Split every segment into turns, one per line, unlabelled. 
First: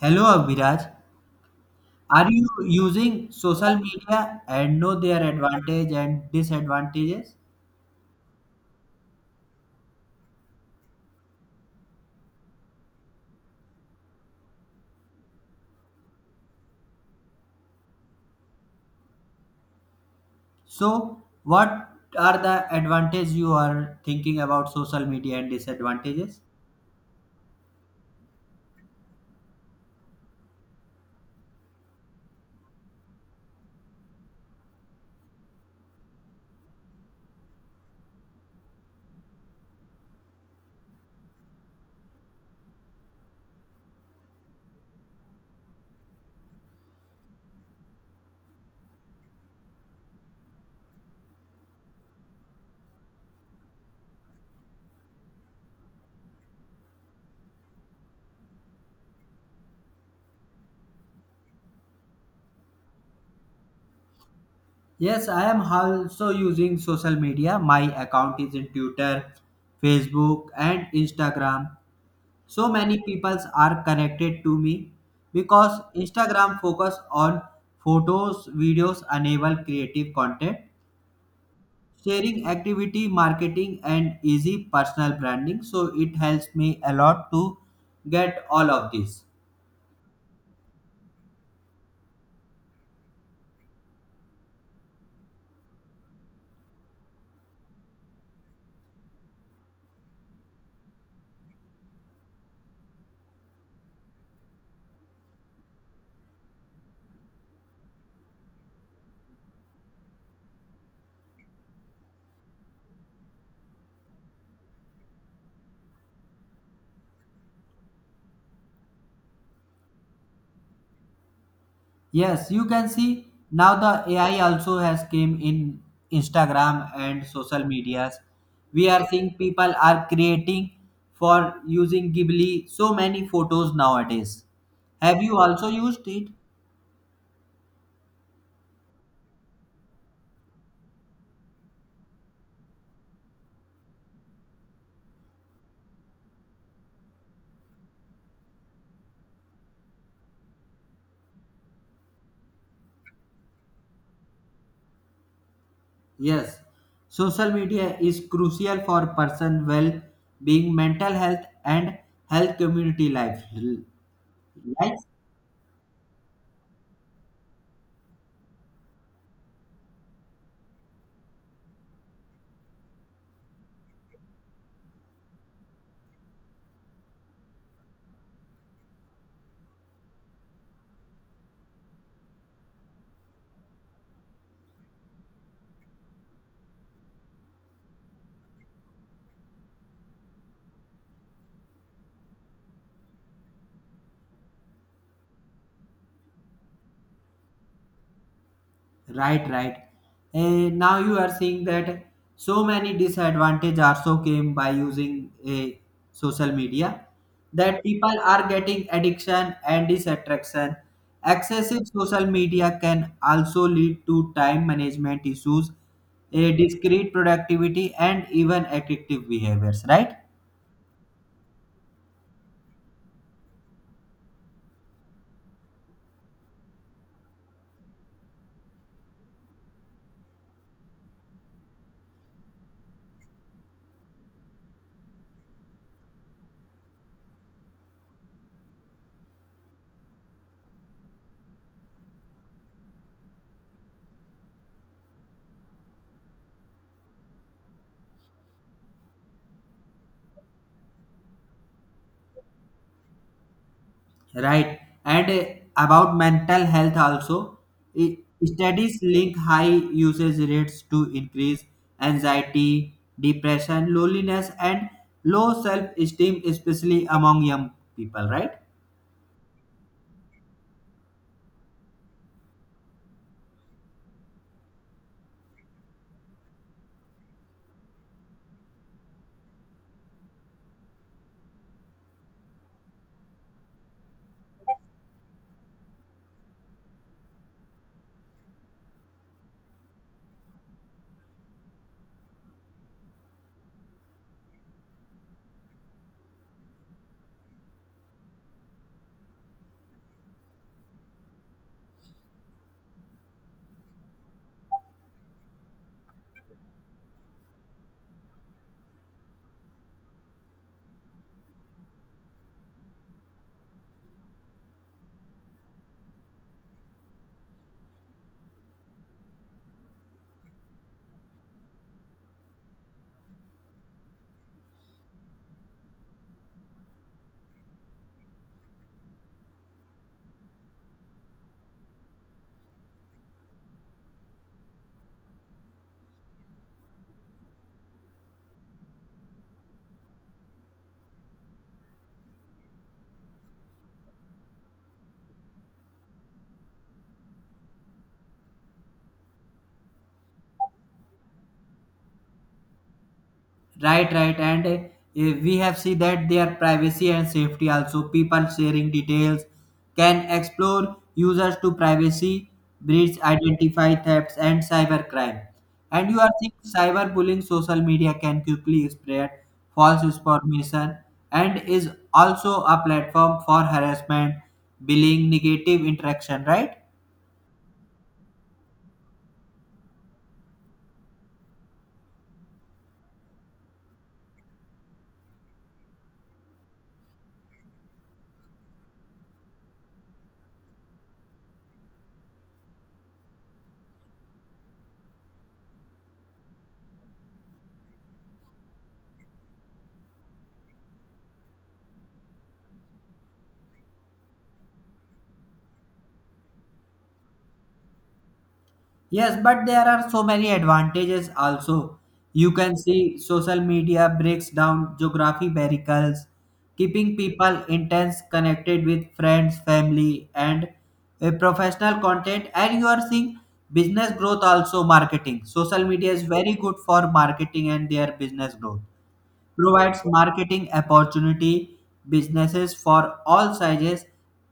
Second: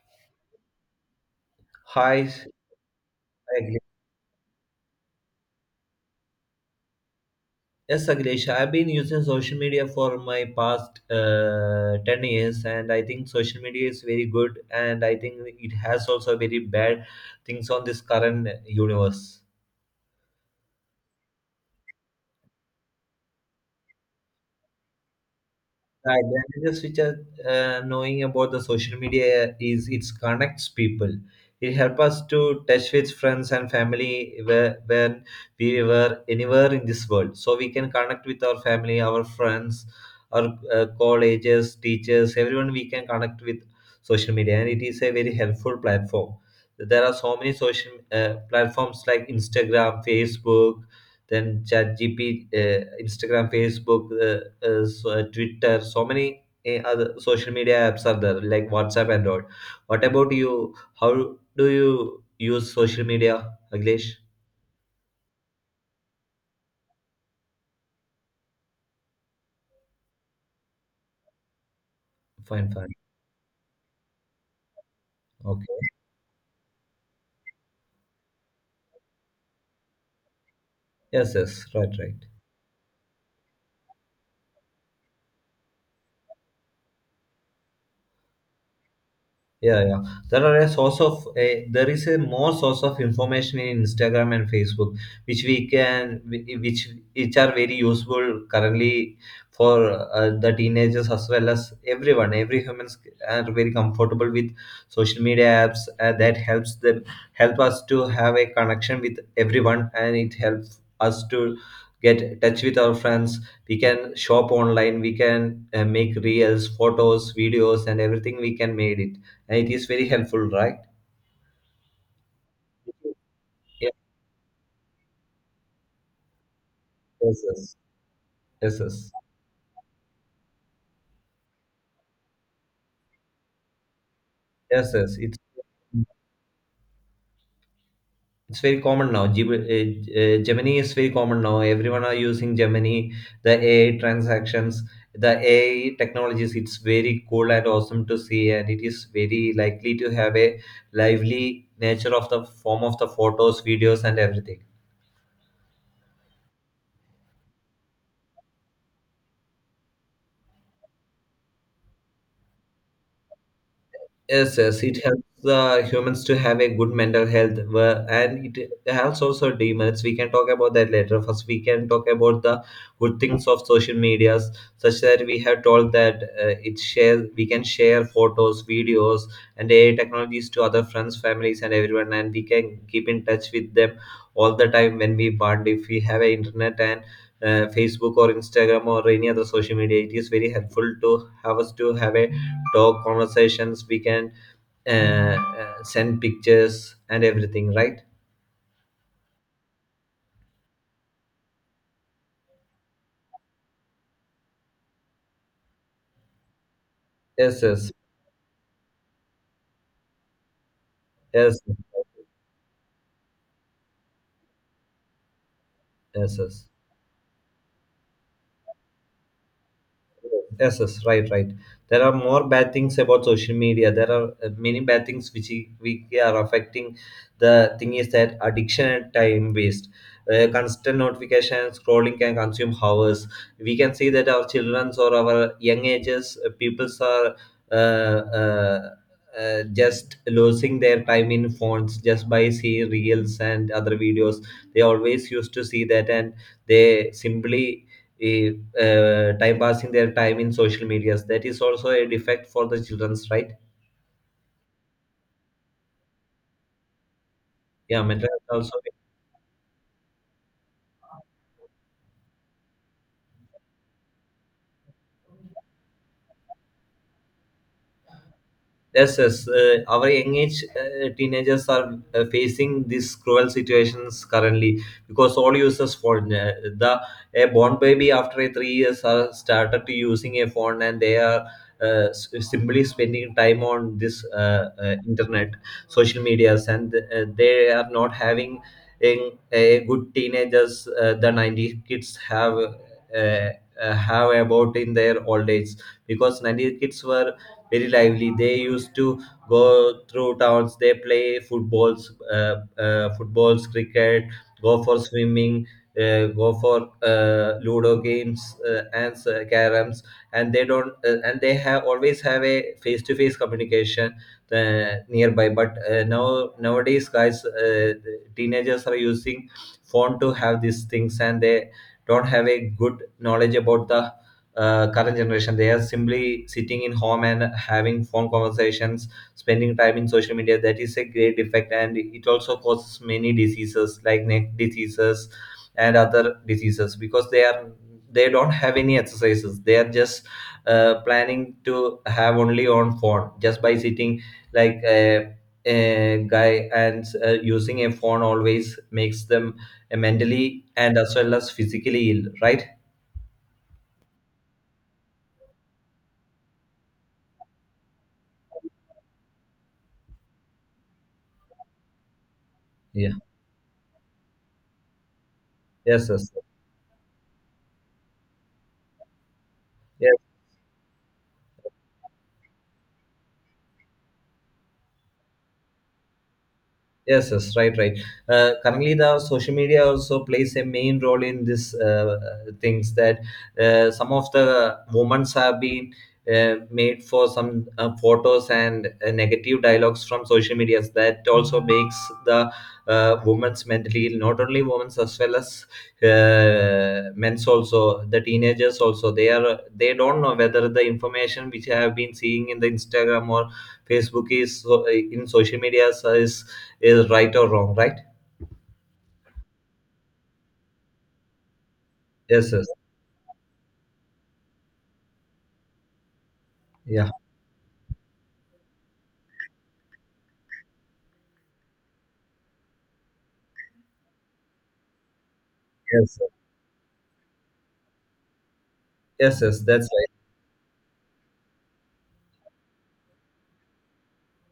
Hello Abhiraj,
Hi,
are you using social
Aglesh.
media and know their advantage and disadvantages?
Yes, Aglesh. I've been using social media for my past 10 years, and I think social media is very good, and I think it has also very bad things on this current universe.
So, what are the advantages you are thinking about social media and
Right,
disadvantages?
the advantages which are knowing about the social media is it connects people. It helps us to touch with friends and family where when we were anywhere in this world. So we can connect with our family, our friends, our colleges, teachers, everyone we can connect with social media, and it is a very helpful platform. There are so many social platforms like Instagram, Facebook, then ChatGPT, Instagram, Facebook, Twitter, so many other social media apps are there, like WhatsApp and all. What about you? How do you use social media, Aglesh?
Yes, I am also using social media. My account is in Twitter, Facebook, and Instagram.
Fine,
So
fine.
many people are connected to me because
Okay.
Instagram focus on photos, videos, enable creative content
Yes, yes, right, right.
sharing activity marketing and easy personal branding, so it helps me a lot to get all of this.
Yeah, yeah. There are a source of a there is a more source of information in Instagram and Facebook, which we can which are very useful currently for the teenagers as well as everyone. Every humans are very comfortable with social media apps that help us to have a connection with everyone, and it helps us to get in touch with our friends. We can shop online, we can make reels, photos, videos, and everything we can made it. It is very helpful, right?
Yes, you can see now the
Yes,
AI also has came in Instagram and
yes,
social
yes,
medias.
yes,
We are
yes.
seeing people are creating for using Ghibli so many photos nowadays.
Yes. Yes.
Have you
It's
also used it?
it's very common now. Gemini is very common now. Everyone are using Gemini, the AI transactions, the AI technologies. It's very cool and awesome to see, and it is very likely to have a lively nature of the form of the photos, videos, and everything.
Yes, social media is crucial for person well being, mental health, and health community life.
Yes, yes,
Right,
it helps humans to have a good mental health, and it helps also demerits. We can talk about that later. First, we can talk about the good things of social medias, such that we have told that it share we can share photos, videos, and AI technologies to other friends, families, and everyone, and we can keep in touch with them all the time when we want. If we have a internet and Facebook or Instagram or any other social media, it is very helpful to have us to have a talk conversations. We can send pictures and everything, right?
right, right. And now you are seeing that so many disadvantage also came by using a social media,
Yes,
that
yes,
people are getting addiction and disattraction.
yes,
Excessive social media can also lead to time management issues,
yes,
a
yes.
discrete productivity, and even addictive behaviors. Right?
Yes, yes, right, right. There are more bad things about social media. There are many bad things which we are affecting. The thing is that addiction and time waste. Constant notification and scrolling can consume hours. We can see that our childrens or our young ages peoples are uh, uh, just losing their time in phones just by seeing reels and other videos. They always used to see that, and they simply. eh, Time passing their time in social medias. That is also a defect for the children's, right.
Right. And about mental health also,
Yeah,
i-
mental health also.
studies link high usage rates to increase anxiety, depression, loneliness, and low self esteem, especially among young people, right?
Yes, yes. Our young age teenagers are facing these cruel situations currently because all users phone. The A born baby after a 3 years are started to using a phone, and they are simply spending time on this internet, social medias, and they are not having a good teenagers. The 90 kids uh, have about in their old age because 90s kids were very lively. They used to go through towns, they play footballs, footballs, cricket, go for swimming, go for ludo games, and caroms, and they don't and they have always have a face to face communication nearby. But now nowadays, guys, teenagers are using phone to have these things, and they don't have a good knowledge about the current generation. They are simply sitting in home and having phone conversations, spending time in social media. That is a great effect, and it also causes many diseases like neck diseases and other diseases because they don't have any exercises. They are just planning to have only on phone just by sitting like a guy, and using a phone always makes them mentally and as well as physically ill, right?
Right, right. And we have seen that their privacy and safety also. People sharing details can explore users to privacy,
Yeah,
breach, identify thefts, and cybercrime. And
yes,
you are seeing cyberbullying, social media can quickly spread false
yes.
information and is also a platform for harassment, bullying, negative interaction, right?
Yes, yes, right, right. Currently, the social media also plays a main role in this things that some of the moments have been made for some photos and negative dialogues from social medias. That also makes the women's mentally ill. Not only women's, as well as men's also. The teenagers also. They don't know whether the information which I have been seeing in the Instagram or Facebook is so, in social medias is right or wrong, right?
Yes, but there are so many advantages also. You
Yes, yes,
can see social media breaks down geography barriers,
yeah,
keeping people intense connected with friends, family, and professional content. And you are seeing business growth also marketing. Social
yes,
media is
sir.
very good for marketing and their business growth.
Yes, yes. That's
Provides
right.
marketing opportunity businesses for all sizes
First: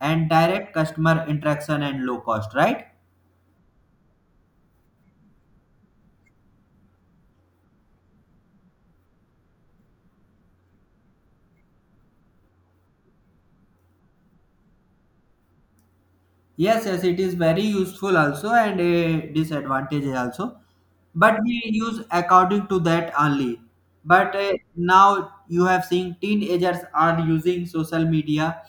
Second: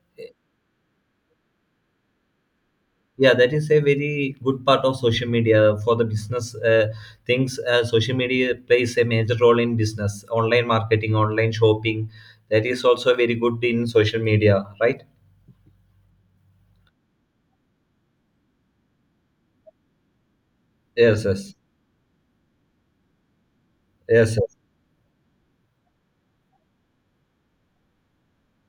and direct customer interaction and low cost, right?
Yeah, that is a very good part of social media for the business things. Social media plays a major role in business, online marketing, online shopping. That is also very good in social media, right?
Yes, yes, it is very useful also and a disadvantage also.
Yes,
But
yes,
we use according to that only. But
yes, yes,
now you have seen teenagers are using social media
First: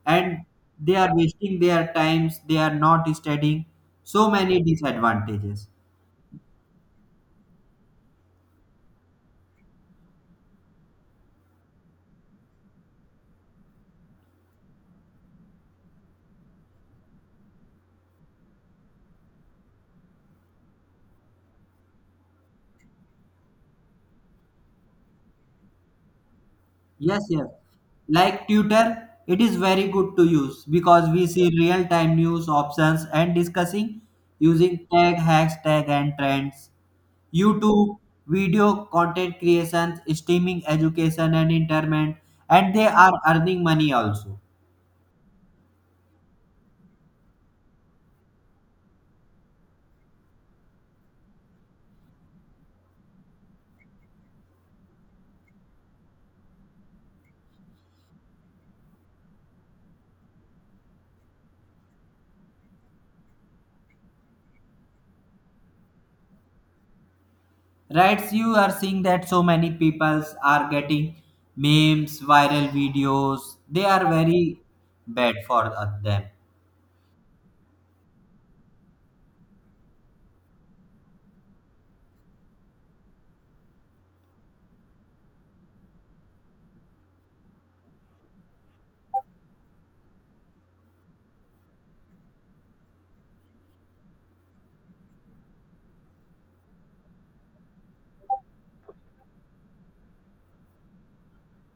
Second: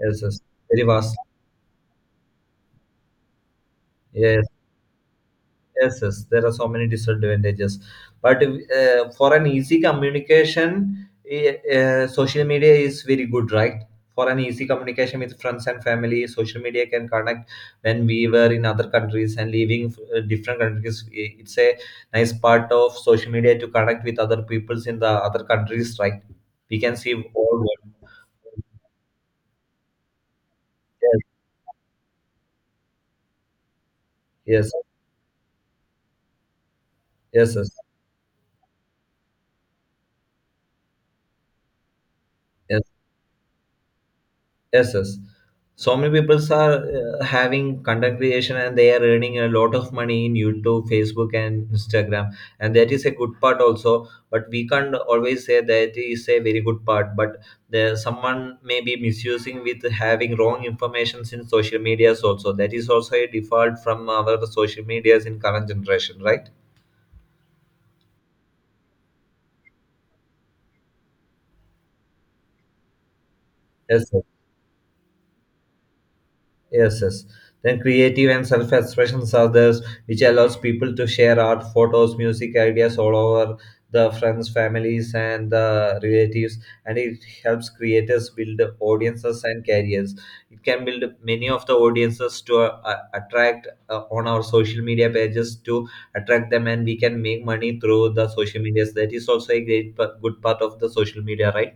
yes,
and
yes. Very
they are
vast.
wasting their times, they are not studying. So
Yes.
many disadvantages.
Yes, yes, there are so many disadvantages. But for an easy communication, social media is very good, right? For an easy communication with friends and family, social media can connect when we were in other countries and leaving different countries. It's a nice part of social media to connect with other peoples in the other countries, right? We can see
Yes, yes.
all.
Like Twitter, it is very good to use because
Yes,
we see real time news options and discussing
yes,
using tag, hashtags, and trends.
yes, yes,
YouTube, video content creations, streaming education and entertainment, and
yes.
they are earning money also.
Yes, yes. So many people are having content creation, and they are earning a lot of money in YouTube, Facebook, and Instagram. And that is a good part also. But we can't always say that is a very good part. But there, someone may be misusing with having wrong information in social medias also. That is also a default from our social medias in current generation, right?
Right? So you are seeing that so many people are getting memes, viral videos. They are
Yes.
very bad for them.
Yes, yes. Then creative and self-expression are those which allows people to share art, photos, music, ideas all over the friends, families, and the relatives, and it helps creators build audiences and careers. It can build many of the audiences to attract on our social media pages to attract them, and we can make money through the social medias. That is also a great, good part of the social media, right?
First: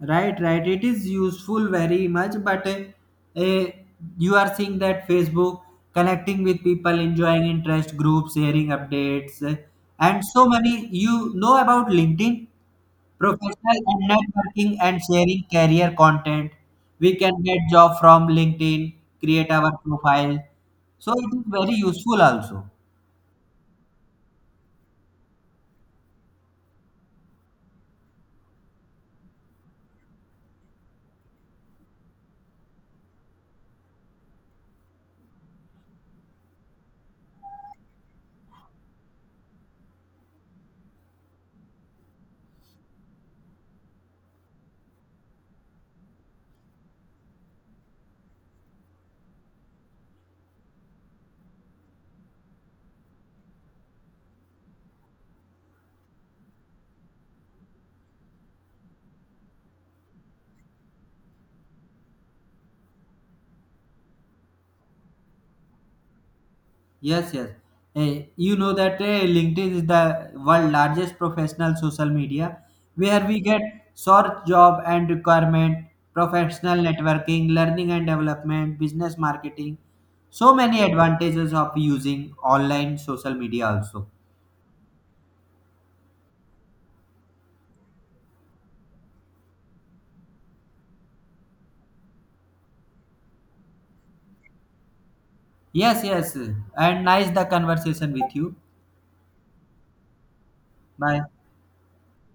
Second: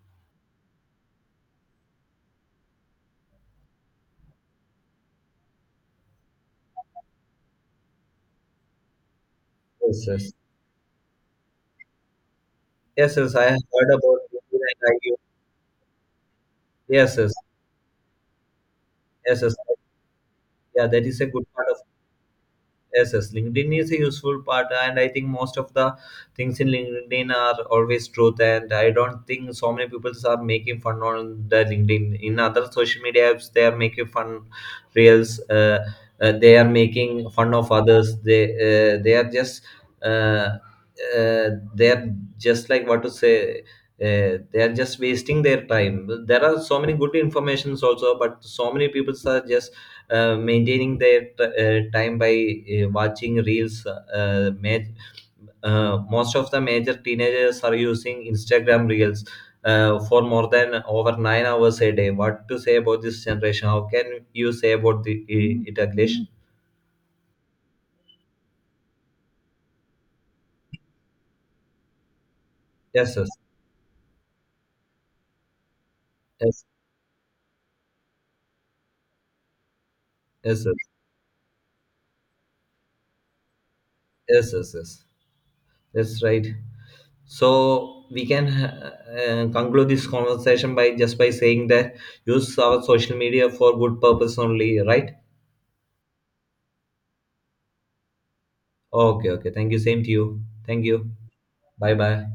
Right, right. It is useful very much, but you are seeing that Facebook connecting with people, enjoying interest groups, sharing updates,
Yes,
and
yes.
so many. You know about LinkedIn?
Yes, yes. I have
Professional
heard
and
about it,
networking
and
and
I-
sharing career content. We
Yes, yes.
can get job from LinkedIn,
Yes,
create
yes.
our profile.
Yeah, that
So
is a
it is
good part
very
of.
useful also.
Yes, yes. LinkedIn is a useful part, and I think most of the things in LinkedIn are always truth. And I don't think so many people are making fun on the LinkedIn. In other social media apps, they are making fun reels. They are making fun of others. They are just uh, they are just, like, what to say. They are just wasting their time. There are so many good informations also, but so many people are just maintaining their time by watching reels. Most of the major teenagers are using Instagram reels for more than over 9 hours a day. What to say about this generation? How can you say about the, it, Aglesh?
Yes, yes. Eh, you know that eh, LinkedIn is the world largest professional social media
Yes,
where
yes,
we get search job and requirement,
yes,
professional networking, learning and development, business marketing. So
yes, yes,
many advantages of using online social media also.
yes, yes, yes. That's right. So we can conclude this conversation by just by saying that use our social media for good purpose only, right?
Yes, yes. And nice the conversation with you.
Okay, okay. Thank you. Same to you. Thank you.
Bye.
Bye bye.